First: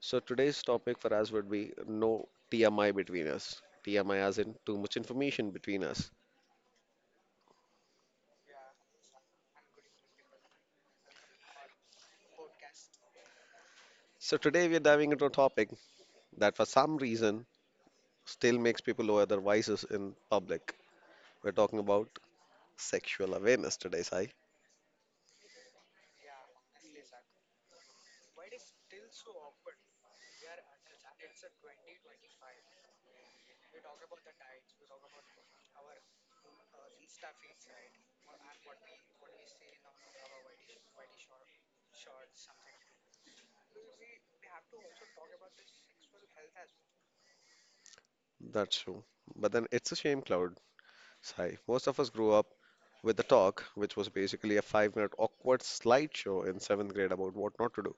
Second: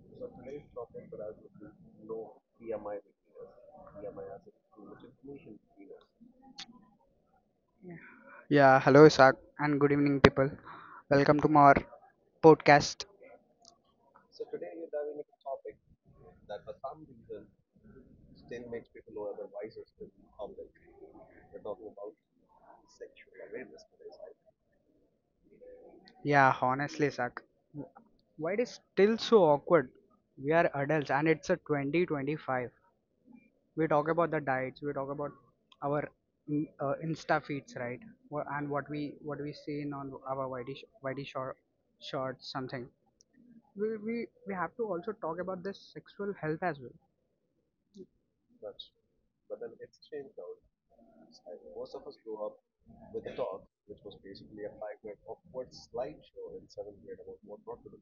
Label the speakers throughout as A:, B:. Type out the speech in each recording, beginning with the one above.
A: So today's topic for us would be no TMI between us. TMI as in too much information between us.
B: Yeah, hello Isak and good evening people. Welcome to our podcast.
A: So today we are diving into a topic that for some reason still makes people lower their voices in public. We're talking about sexual awareness today, Sai.
B: Yeah, honestly Isak, w- why it is still so awkward? We are adults and it's a 2025. We talk about the diets, we talk about our Insta feeds, right? And what we see in on our YD, YD short, shorts, something. We have to also talk about this sexual health as well,
A: That's true. But then it's a shame cloud, Sai. Most of us grew up with the talk, which was basically a five-minute awkward slideshow in seventh grade about what not to do.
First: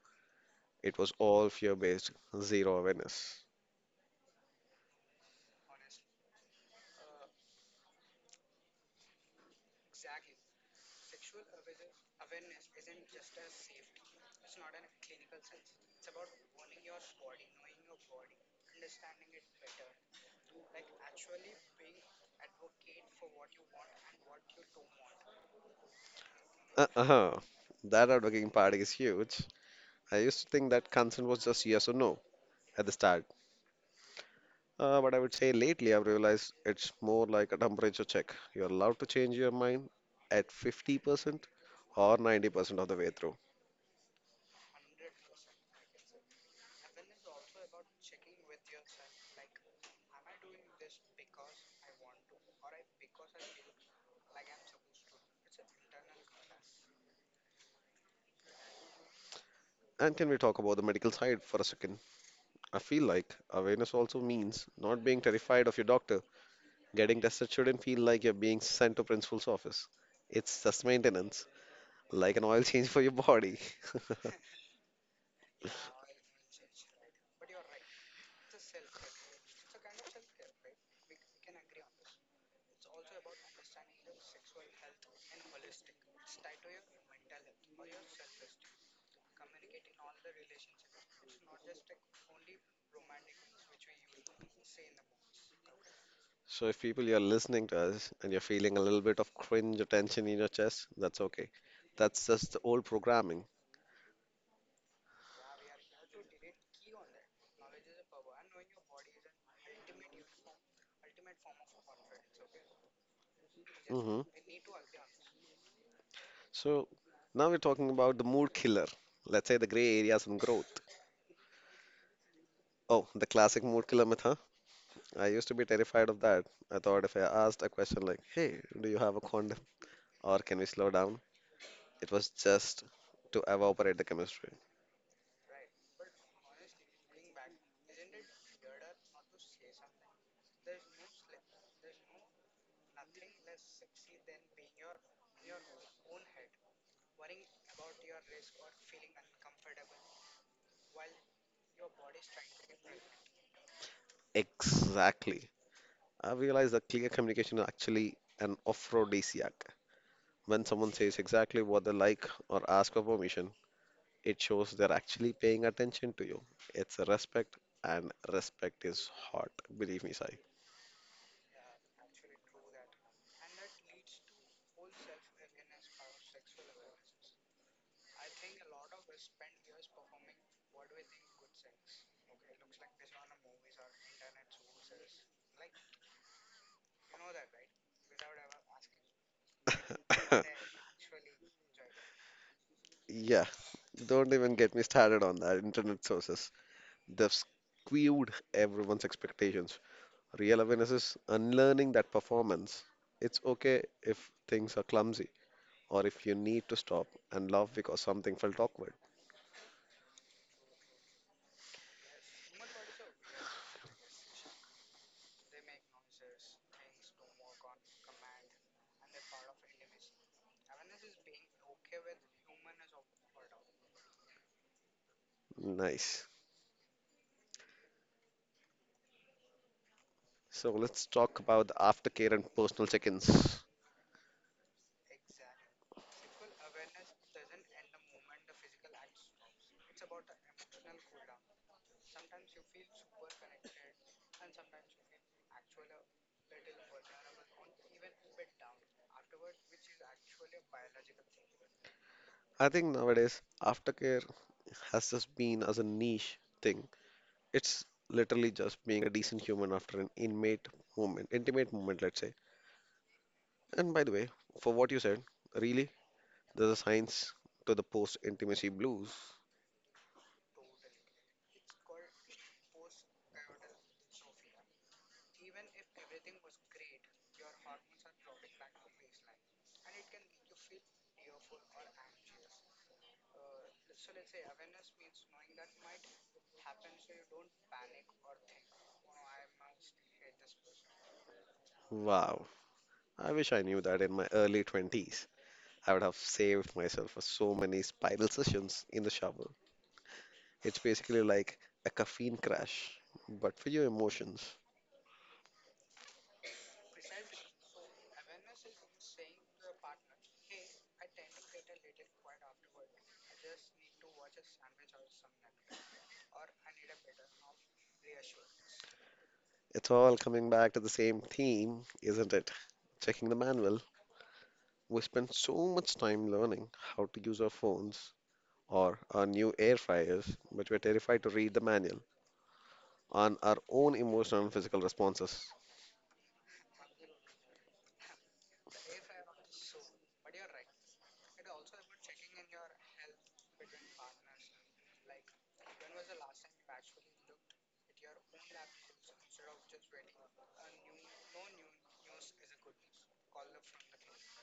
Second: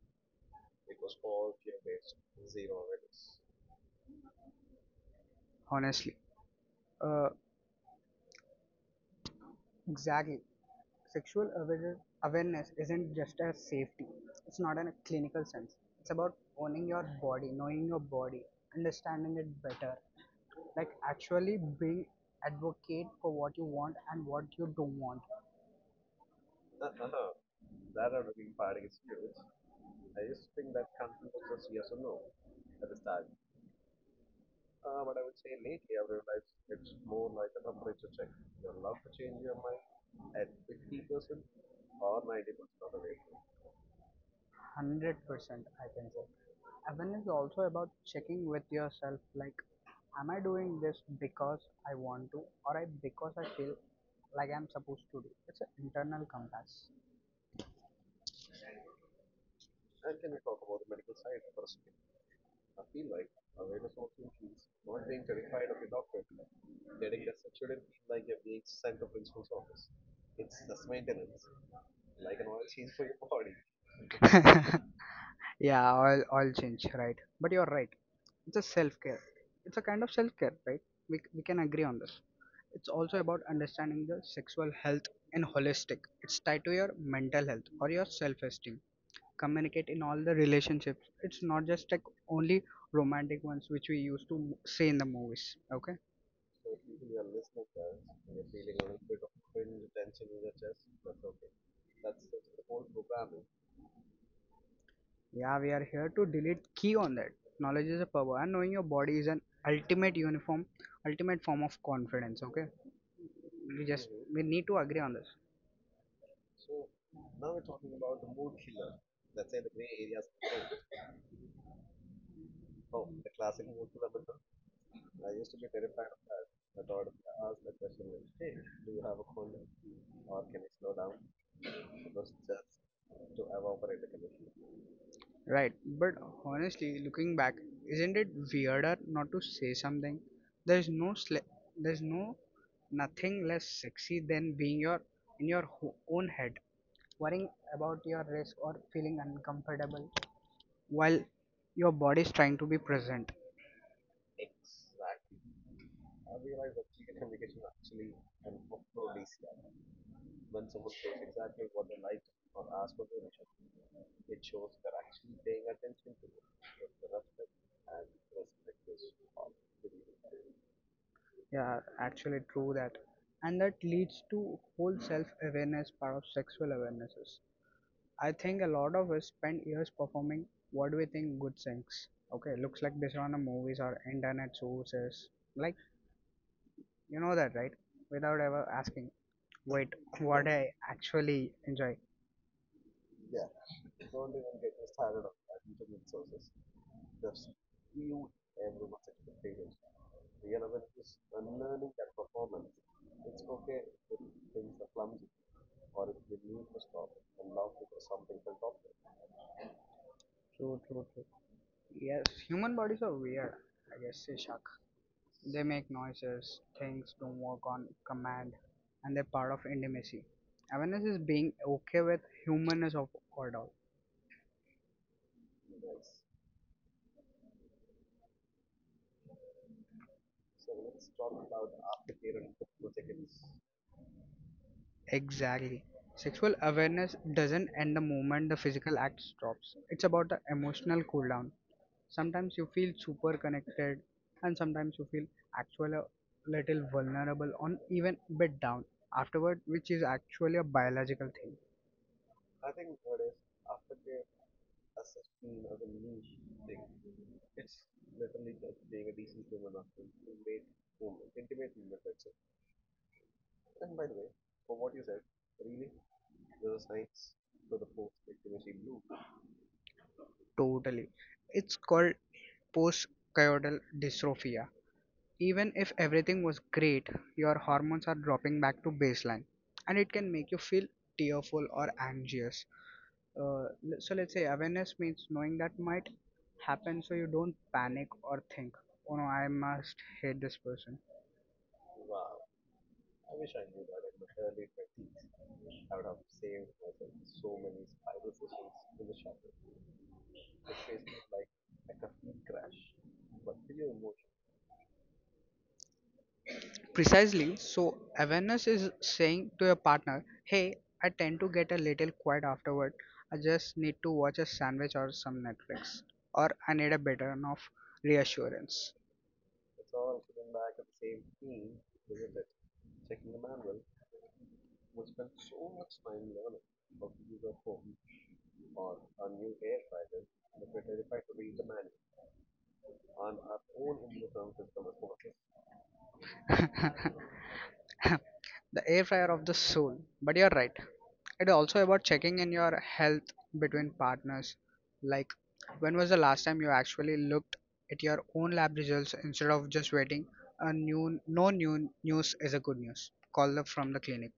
A: It was all fear-based, zero awareness.
B: honestly. Uh, Exactly. Sexual aware- awareness isn't just a safety. It's not in a clinical sense. It's about owning your body, knowing your body, understanding it better. Like actually being advocate for what you want and what you don't want.
A: Uh-huh. That outworking part is huge. I used to think that consent was just yes or no at the start. But I would say lately I've realized it's more like a temperature check. You're allowed to change your mind at 50% or 90% of the way through.
B: 100% I can say. Awareness is also about checking with yourself like am I doing this because I want to or I because I feel like I'm supposed to do. It's an internal compass.
A: And can we talk about the medical side for a second? I feel like awareness also means not being terrified of your doctor. Getting tested shouldn't feel like you're being sent to principal's office. It's just maintenance, like an oil change for your body.
B: Yeah, all change, right? But you're right. It's a self-care. It's a kind of self-care, right? We can agree on this. It's also about understanding the sexual health and holistic. It's tied to your mental health or your self-esteem. Communicate in all the relationships. It's not just like only romantic ones which we used to say in the movies. Okay?
A: So if people you're listening to us and you're feeling a little bit of cringe or tension in your chest, that's okay. That's just the old programming.
B: Yeah, we are here to delete key on that. Knowledge is a power, and knowing your body is an ultimate uniform, ultimate form of confidence. Okay? We just
A: hmm
B: we need to agree on this.
A: So now we're talking about the mood killer. Let's say the gray areas and growth. Oh, the classic mood killer myth, huh? I used to be terrified of that. I thought if I asked a question like, "Hey, do you have a condom?" or "Can we slow down?" it was just to evaporate the chemistry.
B: Right, but honestly, looking back, isn't it weirder not to say something? There's no sle- there's no nothing less sexy than being your in your own head, worrying about your risk or feeling uncomfortable while your body is trying to be present.
A: Exactly. I realized that clear communication is actually an aphrodisiac. When someone says exactly what they like or ask for permission, it shows they're actually paying attention to you. It's a respect, and respect is hot. Believe me, Sai.
B: Yeah, actually true that. And that leads to whole self-awareness part of sexual awarenesses. I think a lot of us spend years performing what we think good things. Okay, looks like based on the movies or internet sources. Like, you know that, right? Without ever asking, wait, what I actually enjoy.
A: Yeah, don't even get me started on that. Internet sources. They've skewed everyone's expectations. Real awareness is unlearning that performance. It's okay if things are clumsy or if you need to stop and laugh because something felt awkward.
B: True, true, true. Yes, human bodies are weird, I guess, Ishak. They make noises, things don't work on command, and they're part of intimacy. Awareness is being okay with humanness of order.
A: Nice. So let's talk about the aftercare and personal check-ins.
B: Exactly. Sexual awareness doesn't end the moment the physical act stops. It's about the emotional cool down. Sometimes you feel super connected, and sometimes you feel actually a little vulnerable on even bit down afterward, which is actually a biological thing.
A: I think nowadays aftercare has just been as a niche thing. It's literally just being a decent human after an inmate moment, intimate moment, let's say. And by the way, for what you said, really, there's a science to the post-intimacy blues.
B: Totally. It's called postcoital dystrophia. Even if everything was great, your hormones are dropping back to baseline, and it can make you feel tearful or anxious. So let's say awareness means knowing that might happen so you don't panic or think, oh no, I must hate this person.
A: Wow, I wish I knew that in my early 20s. I would have saved myself for so many spiral sessions in the shower. It's basically like a caffeine crash, but for your emotions.
B: Precisely, so awareness is saying to your partner, hey, I tend to get a little quiet afterward, I just need to watch a sandwich or some Netflix, or I need a better enough reassurance.
A: It's all coming back to the same theme, isn't it? Checking the manual. We spend so much time learning how to use our phones or our new air fryers, but we're terrified to read the manual on our own emotional and physical responses.
B: The air fryer of the soul. But you're right. It's also about checking in your health between partners. Like, when was the last time you actually looked at your own lab results instead of just waiting? A new, no new news is a good news. Call up from the clinic.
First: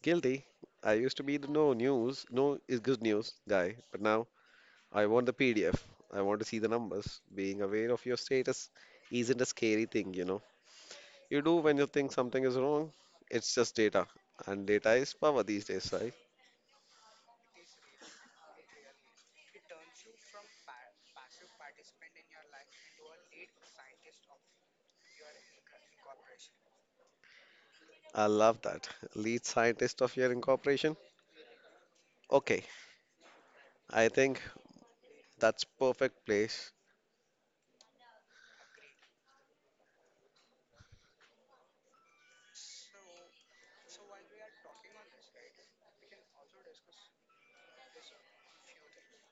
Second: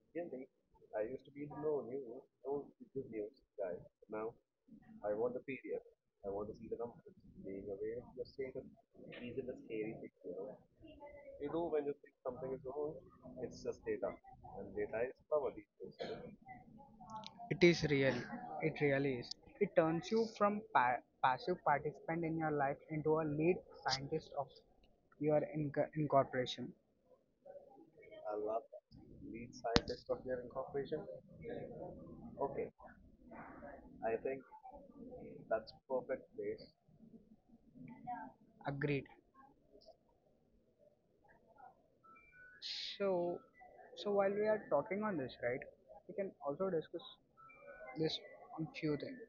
A: Guilty. I used to be the no news, no is good news guy, but now I want the PDF. I want to see the numbers. Being aware of your status isn't a scary thing, you know. You do when you think something is wrong. It's just data, and data is power these days, right?
B: It is really, it really is. It turns you from passive participant in your life into a lead scientist of your incorporation.
A: I love that. Lead scientist of your incorporation. Okay, I think that's perfect place.
B: Agreed. So, so while we are talking on this, right, we can also discuss this on few things.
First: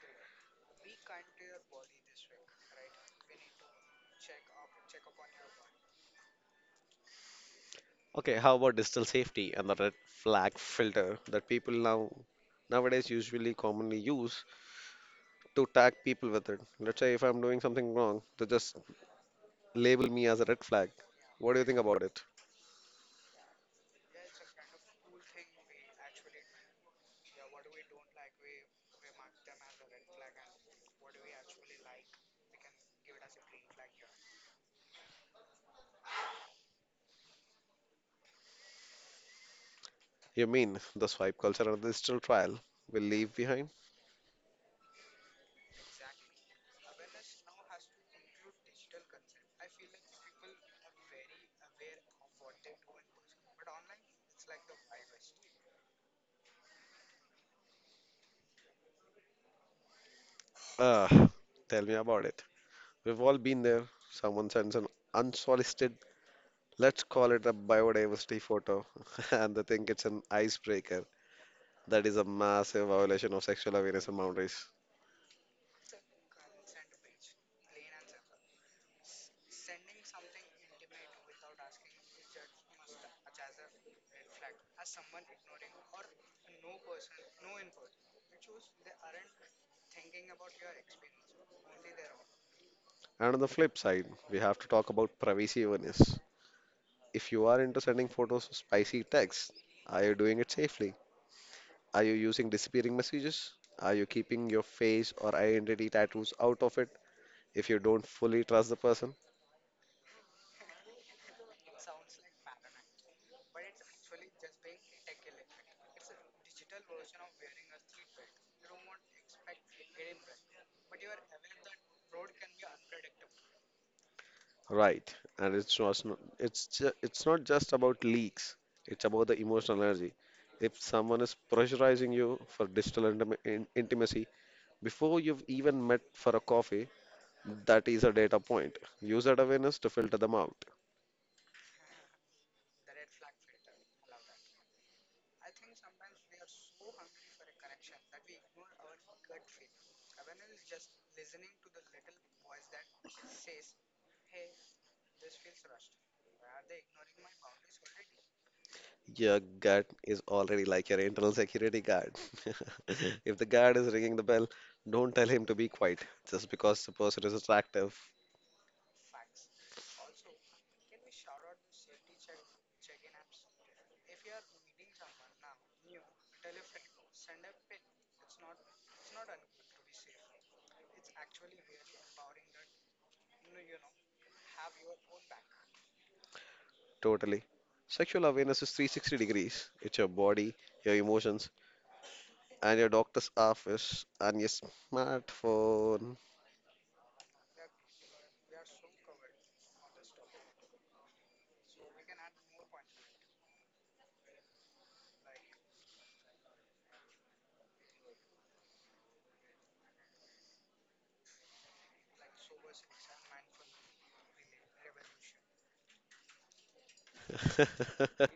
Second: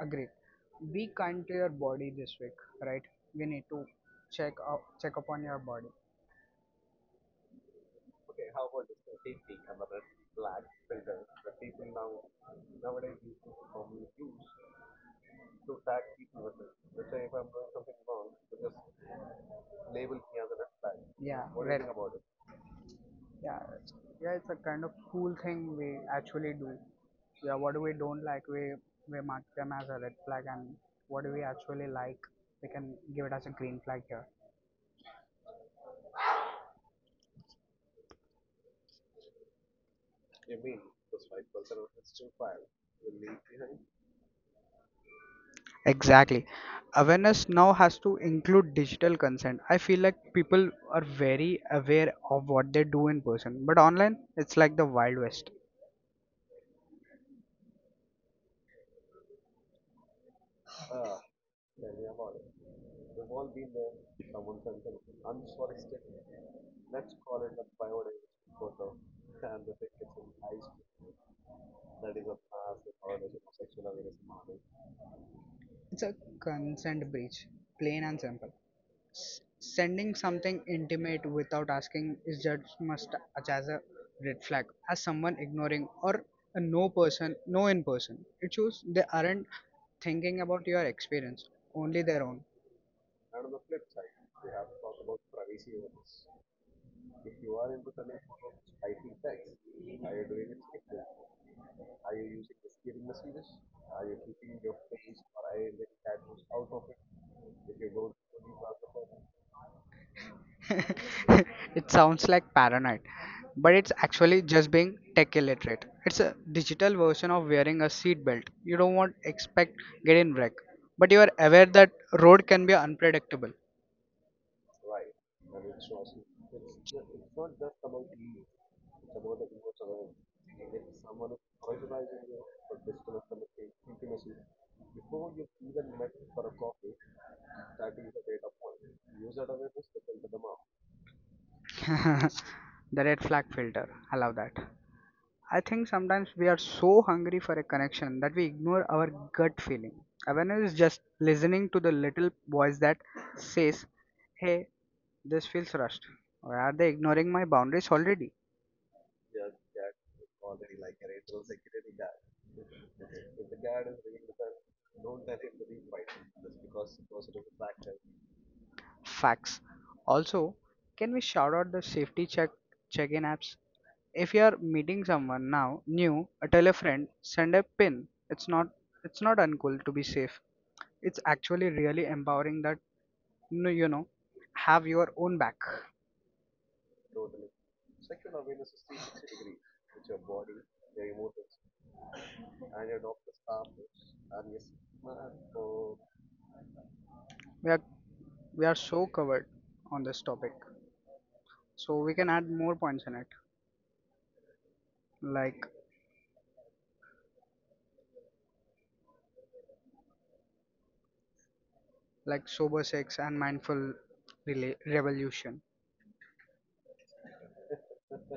B: Agree. Be kind to your body this week, right? We need to check up, check upon your body.
A: Okay, how about digital safety and the red flag filter that people nowadays usually commonly use to tag people with it. Let's say if I'm doing something wrong, they just label me as a red flag.
B: Yeah,
A: What do you think
B: very.
A: about it?
B: Yeah, it's- yeah, it's a kind of cool thing we actually do. Yeah, what we don't like, we mark them as a red flag, and what we actually like, we can give it as a green flag here.
A: You mean the swipe culture and the digital trial will leave behind?
B: Exactly. Awareness now has to include digital consent. I feel like people are very aware of what they do in person, but online it's like the Wild West.
A: Ah, tell me about it. We've all been there. Someone sends an unsolicited. Let's call it a biodiversity photo. And they think it's an icebreaker. That is a massive violation of sexual awareness and boundaries.
B: It's a consent breach, plain and simple. Sending something intimate without asking is just must as a red flag, as someone ignoring or a no person, no in person. It shows they aren't thinking about your experience, only their own.
A: And on the flip side, we have to talk about privacy awareness. If you are into sending photos of spicy texts, are you doing it safely? Are you using disappearing messages? Are you keeping your face or identity tattoos out of it if you don't fully trust the person?
B: It sounds like paranoid, but it's actually just being tech illiterate. It's a digital version of wearing a seatbelt. You don't want expect getting wreck, but you are aware that road can be unpredictable.
A: Right, and it's not just about leaks. It's about the emotional energy. If someone is pressurizing you for digital intimacy before you've even met for a coffee, that is a data point. Use that awareness to filter them out.
B: The red flag filter. I love that. I think sometimes we are so hungry for a connection that we ignore our gut feeling. Awareness is just listening to the little voice that says, "Hey, this feels rushed," or are they ignoring my boundaries already?
A: Your gut is already like your internal security guard. If the guard is ringing the bell, don't tell him to be quiet just because the person is attractive.
B: Facts. Also, can we shout out the safety check check-in apps? If you are meeting someone now new, tell a friend, send a pin. It's not uncool to be safe. It's actually really empowering that no, you know have your own back.
A: Totally. Sexual awareness is 360 degrees. It's your body, your emotions, and your doctor's office and your smartphone.
B: We are we are so covered on this topic, so we can add more points in it, like like sober sex and mindful revolution.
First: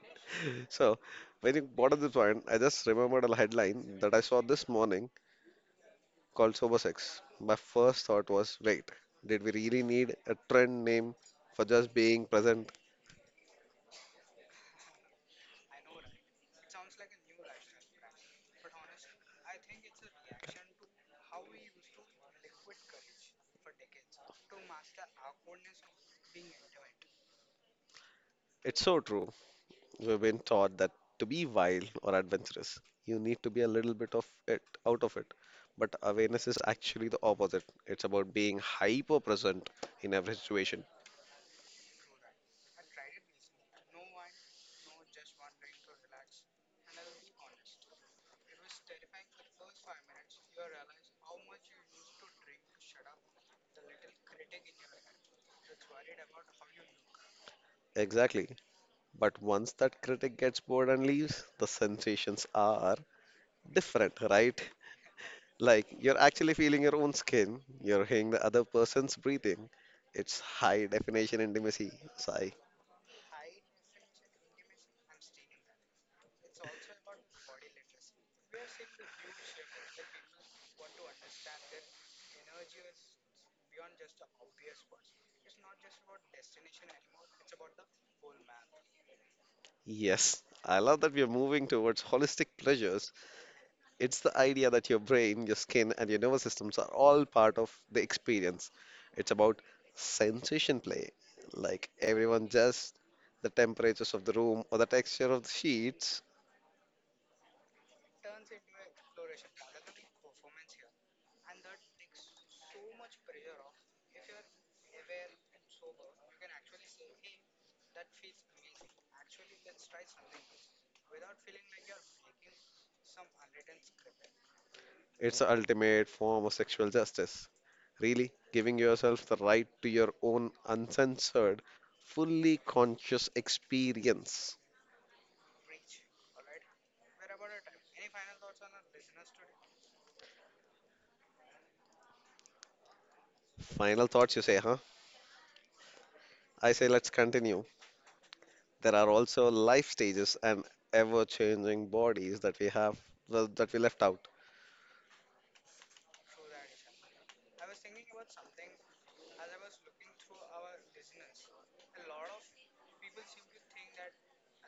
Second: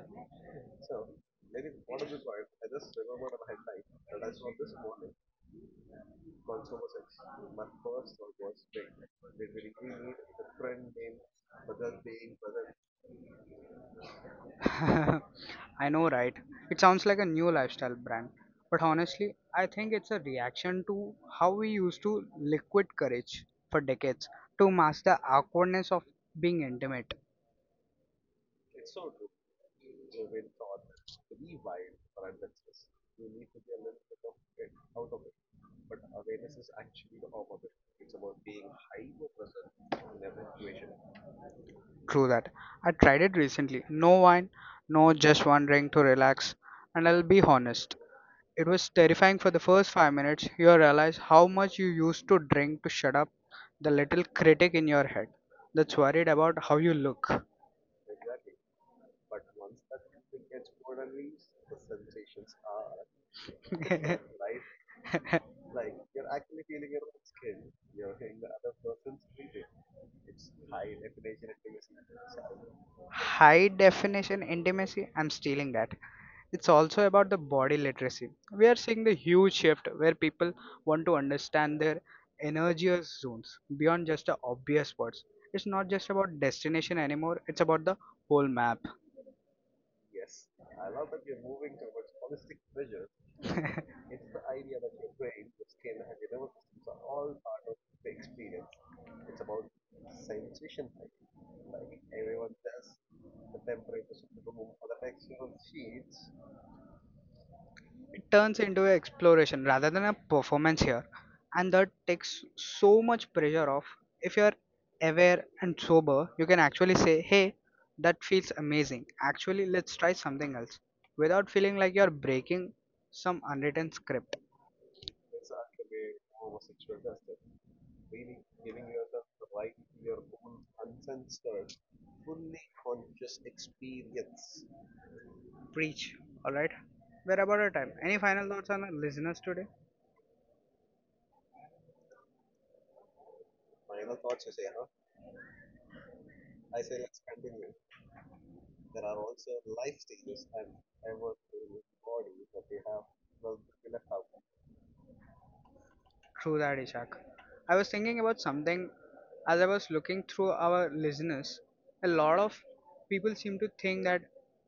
A: So, when you brought up this point, I just remembered a headline that I saw this morning called Sober Sex. My first thought was, wait, did we really need a trend name for just being present?
B: I know, right? It sounds like a new lifestyle brand. But honestly, I think it's a reaction to how we used to liquid courage for decades to mask the awkwardness of being intimate.
A: It's so true. We've been taught that to be wild or adventurous, you need to be a little bit of it out of it. But awareness is actually the opposite. It's about being hyper present in every situation.
B: True that. I tried it recently. No wine, no just one drink to relax. And I'll be honest, it was terrifying for the first 5 minutes. You realize how much you used to drink to shut up the little critic in your head that's worried about how you look.
A: Exactly. But once that critic gets bored and leaves, the sensations are different, right? Like you're actually feeling your own skin, you're hearing the other person's breathing. It's high definition intimacy, Sai.
B: High definition intimacy, I'm stealing that. It's also about the body literacy. We are seeing the huge shift where people want to understand their energy zones beyond just the obvious spots. It's not just about destination anymore, it's about the whole map.
A: Yes, I love that we're moving towards holistic pleasures. It's the idea that your brain, your skin, and your nervous systems are all part of the experience. It's about sensation play. Like everyone just the temperatures of the room or the texture of the sheets.
B: It turns into an exploration rather than a performance here, and that takes so much pressure off. If you're aware and sober, you can actually say, Hey, that feels amazing. Actually, let's try something else without feeling like you're breaking some unwritten script.
A: It's the ultimate form of sexual justice. Really, giving yourself the right to your own uncensored, fully conscious experience.
B: Preach, alright? We're about our time. Any final thoughts on our listeners today?
A: Final thoughts, you say, huh? I say, let's continue. There are also life stages and ever changing bodies that we have, well, that we left out.
B: True that, Ishak. I was thinking about something as I was looking through our listeners. A lot of people seem to think that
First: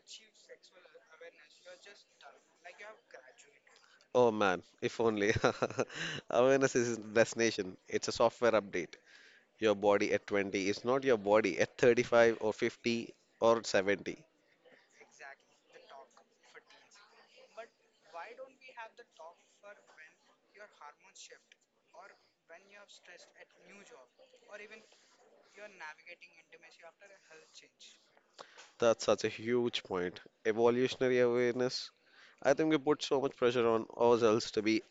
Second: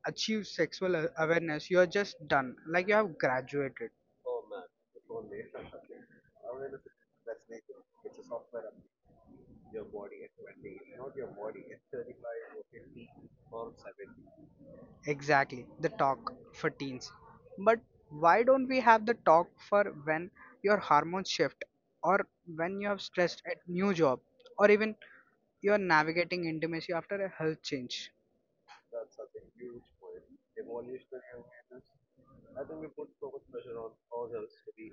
B: achieve sexual awareness, you are just done, like you have graduated.
A: Oh man, if only. Awareness is the destination, it's a software update. Your body at 20 is not your body at 35 or 50 or 70.
B: Exactly, the talk for teens. But why don't we have the talk for when your hormones shift, or when you have stressed at new job, or even you are navigating intimacy after a health change?
A: That's such a huge point. Evolutionary awareness. I think we put so much pressure on ourselves to be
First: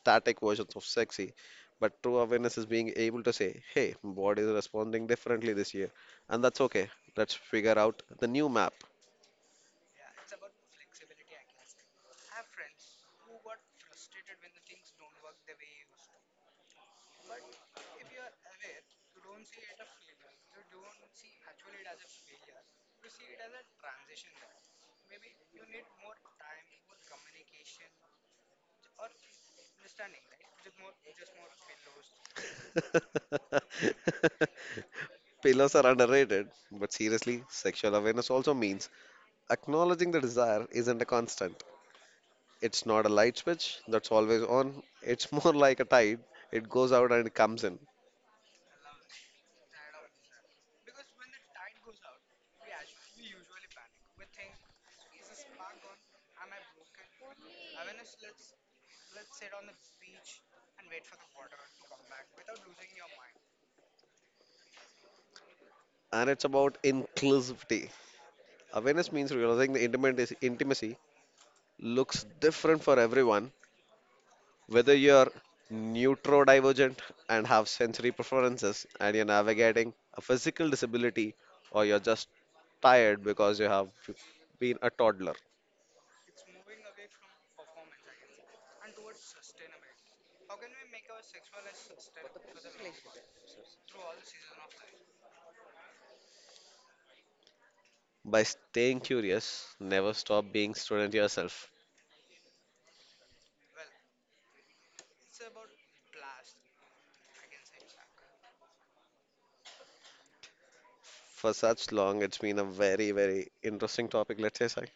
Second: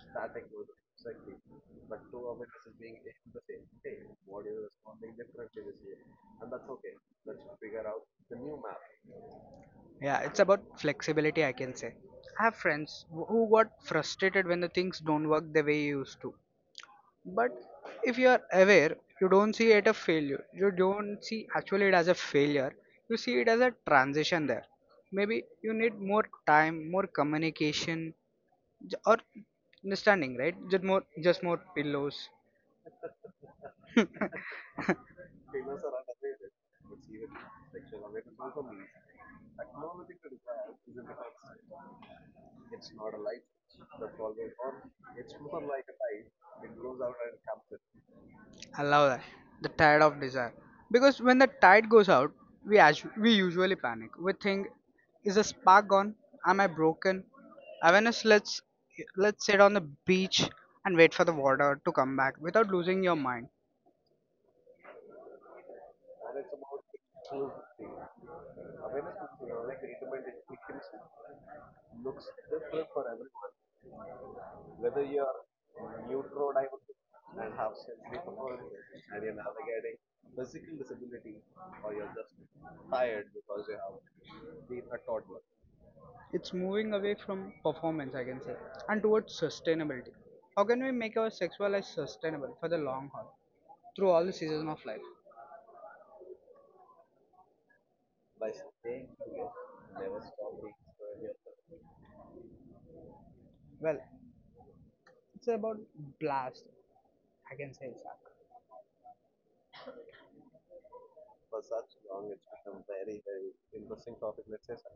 A: static versions of sexy, but true awareness is being able to say, hey, my body is responding differently this year, and that's okay. Let's figure out the new map.
B: Yeah, it's about flexibility, I can say. I have friends who got frustrated when the things don't work the way you used to. But if you are aware, you don't see it as a failure. You don't see actually it as a failure. You see it as a transition there. Maybe you need more time, more communication, or understanding, right? Just more pillows.
A: Pillows are underrated, but seriously, sexual awareness also means acknowledging the desire isn't a constant. It's not a light switch that's always on, it's more like a tide. It goes out and it comes in.
B: I love that. The tide of desire. Because when the tide goes out, we usually panic. We think, is the spark gone? Am I broken? Awareness lets let's sit on the beach and wait for the water to come back without losing your mind.
A: And it's about inclusivity. Awareness means realizing the intimacy looks different for everyone, whether you're neurodivergent and have sensory preferences, and you're navigating a physical disability, or you're just tired because you have been a toddler.
B: It's moving away from performance, I can say, and towards sustainability. How can we make our sexual life sustainable for the long haul through all the seasons of life?
A: By staying curious, never stop being student yourself.
B: Well, it's about blast, I can say, Zach.
A: For such long, it's been a very, very interesting topic. Let's say, Sai.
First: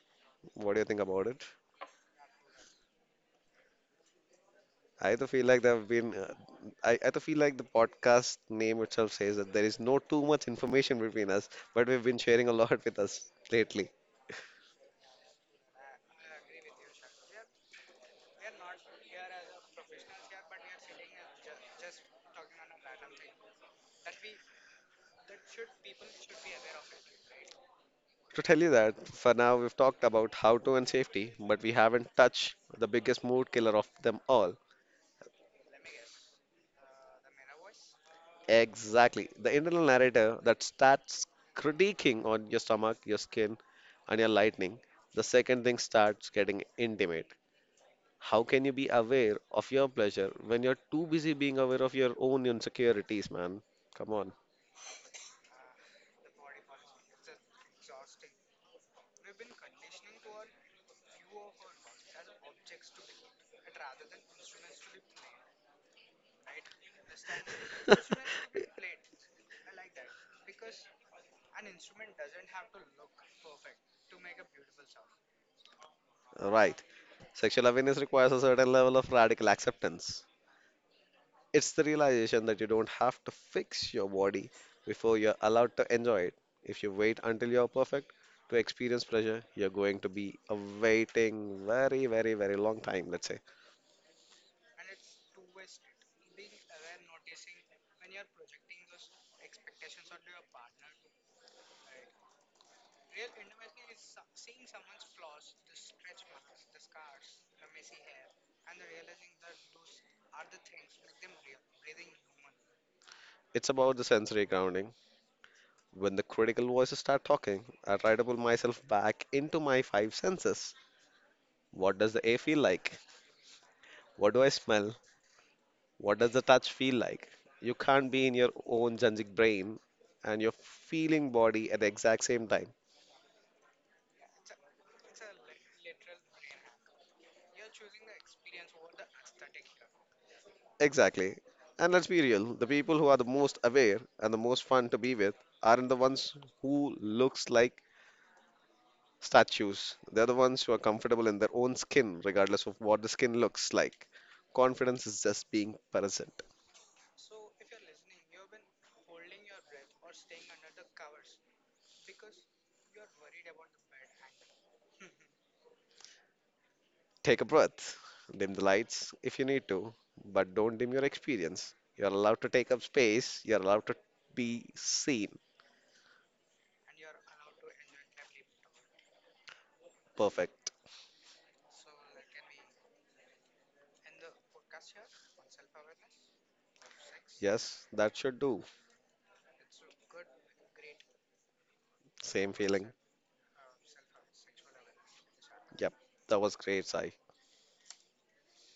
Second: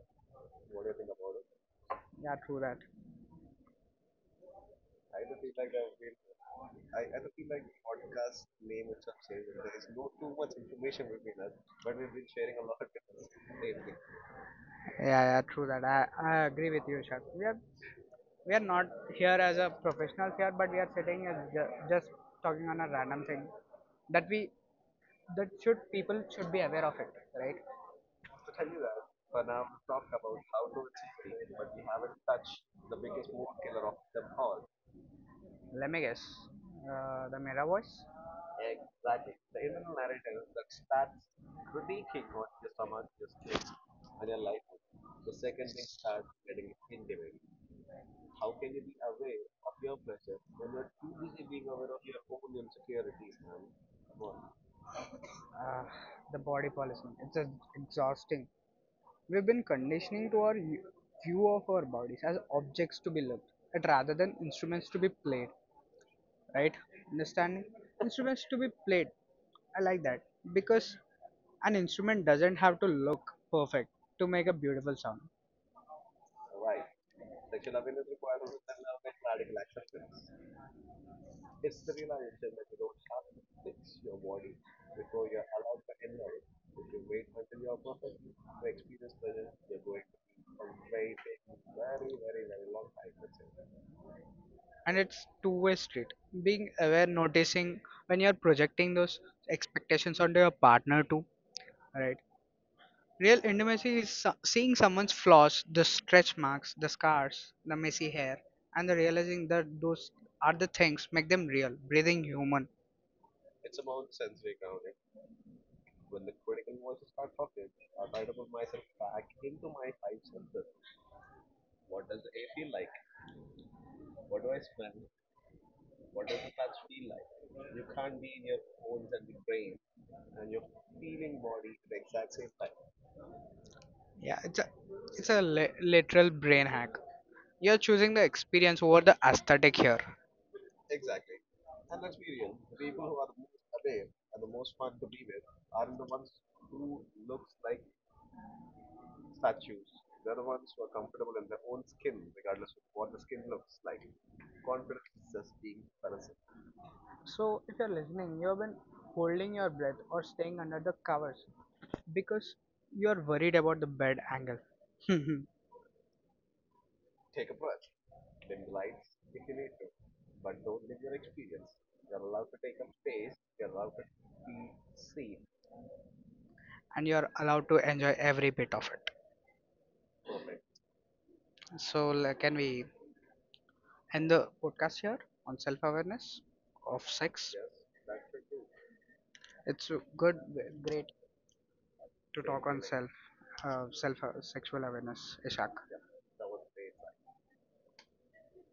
A: What do you think about it?
B: Yeah, true that.
A: I either feel like there have been, uh, I either feel like the podcast name itself says that there is no too much information between us, but we've been sharing a lot with us lately.
B: Yeah, yeah, true that. I agree with you, Shak. We are not here as a professionals here, but we are sitting as just talking on a random thing that we that should people should be aware of it, right?
A: To tell you that, for now we've talked about how to and safety, but we haven't touched the biggest mood killer of them all.
B: Let me guess. The Mera voice,
A: Exactly, the internal narrator that starts critiquing on your stomach, your skin, and your lightning the second thing starts getting intimate. How can you be aware of your pleasure when you're too busy being aware of your own insecurities, man? Come on.
B: uh, the body polishing. It's a, exhausting. We've been conditioning to our view of our bodies as objects to be looked at rather than instruments to be played, right? Understanding instruments to be played. I like that because an instrument doesn't have to look perfect to make a beautiful sound,
A: Right. Sexual awareness requires a certain level of radical acceptance. It's the realization that you don't have to fix your body before you're allowed to enjoy it. If you wait until you're perfect to experience pleasure, you're going to be awaiting very, very, very long time, let's say.
B: and it's two-way street. Being aware, noticing when you're projecting those expectations onto your partner too, right? Real intimacy is seeing someone's flaws, the stretch marks, the scars, the messy hair, and the realizing that those are the things make them real, breathing human.
A: It's about the sensory grounding. When the critical voices start talking, I try to pull myself back into my five senses. What does the air feel like? What do I smell? What does the touch feel like? You can't be in your own Janjik brain and your feeling body at the exact same time.
B: Yeah, it's a literal brain hack. You're choosing the experience over the aesthetic here.
A: Exactly. And let's be real, the people who are the most aware and the most fun to be with aren't the ones who looks like statues. They're the ones who are comfortable in their own skin, regardless of what the skin looks like. Confidence is just being present.
B: So if you're listening, you've been holding your breath or staying under the covers because you're worried about the bed angle. And
A: Take a breath, dim the lights if you need to, but don't dim your experience. You're allowed to take up space, you're allowed to be seen.
B: you're allowed to enjoy every bit of it.
A: Perfect.
B: So like, can we end the podcast here on self-awareness of sex?
A: Yes, that should do.
B: It's good, great to
A: Same
B: talk on
A: feeling.
B: self, self sexual awareness, Ishak.
A: Yep, that was great, Sai.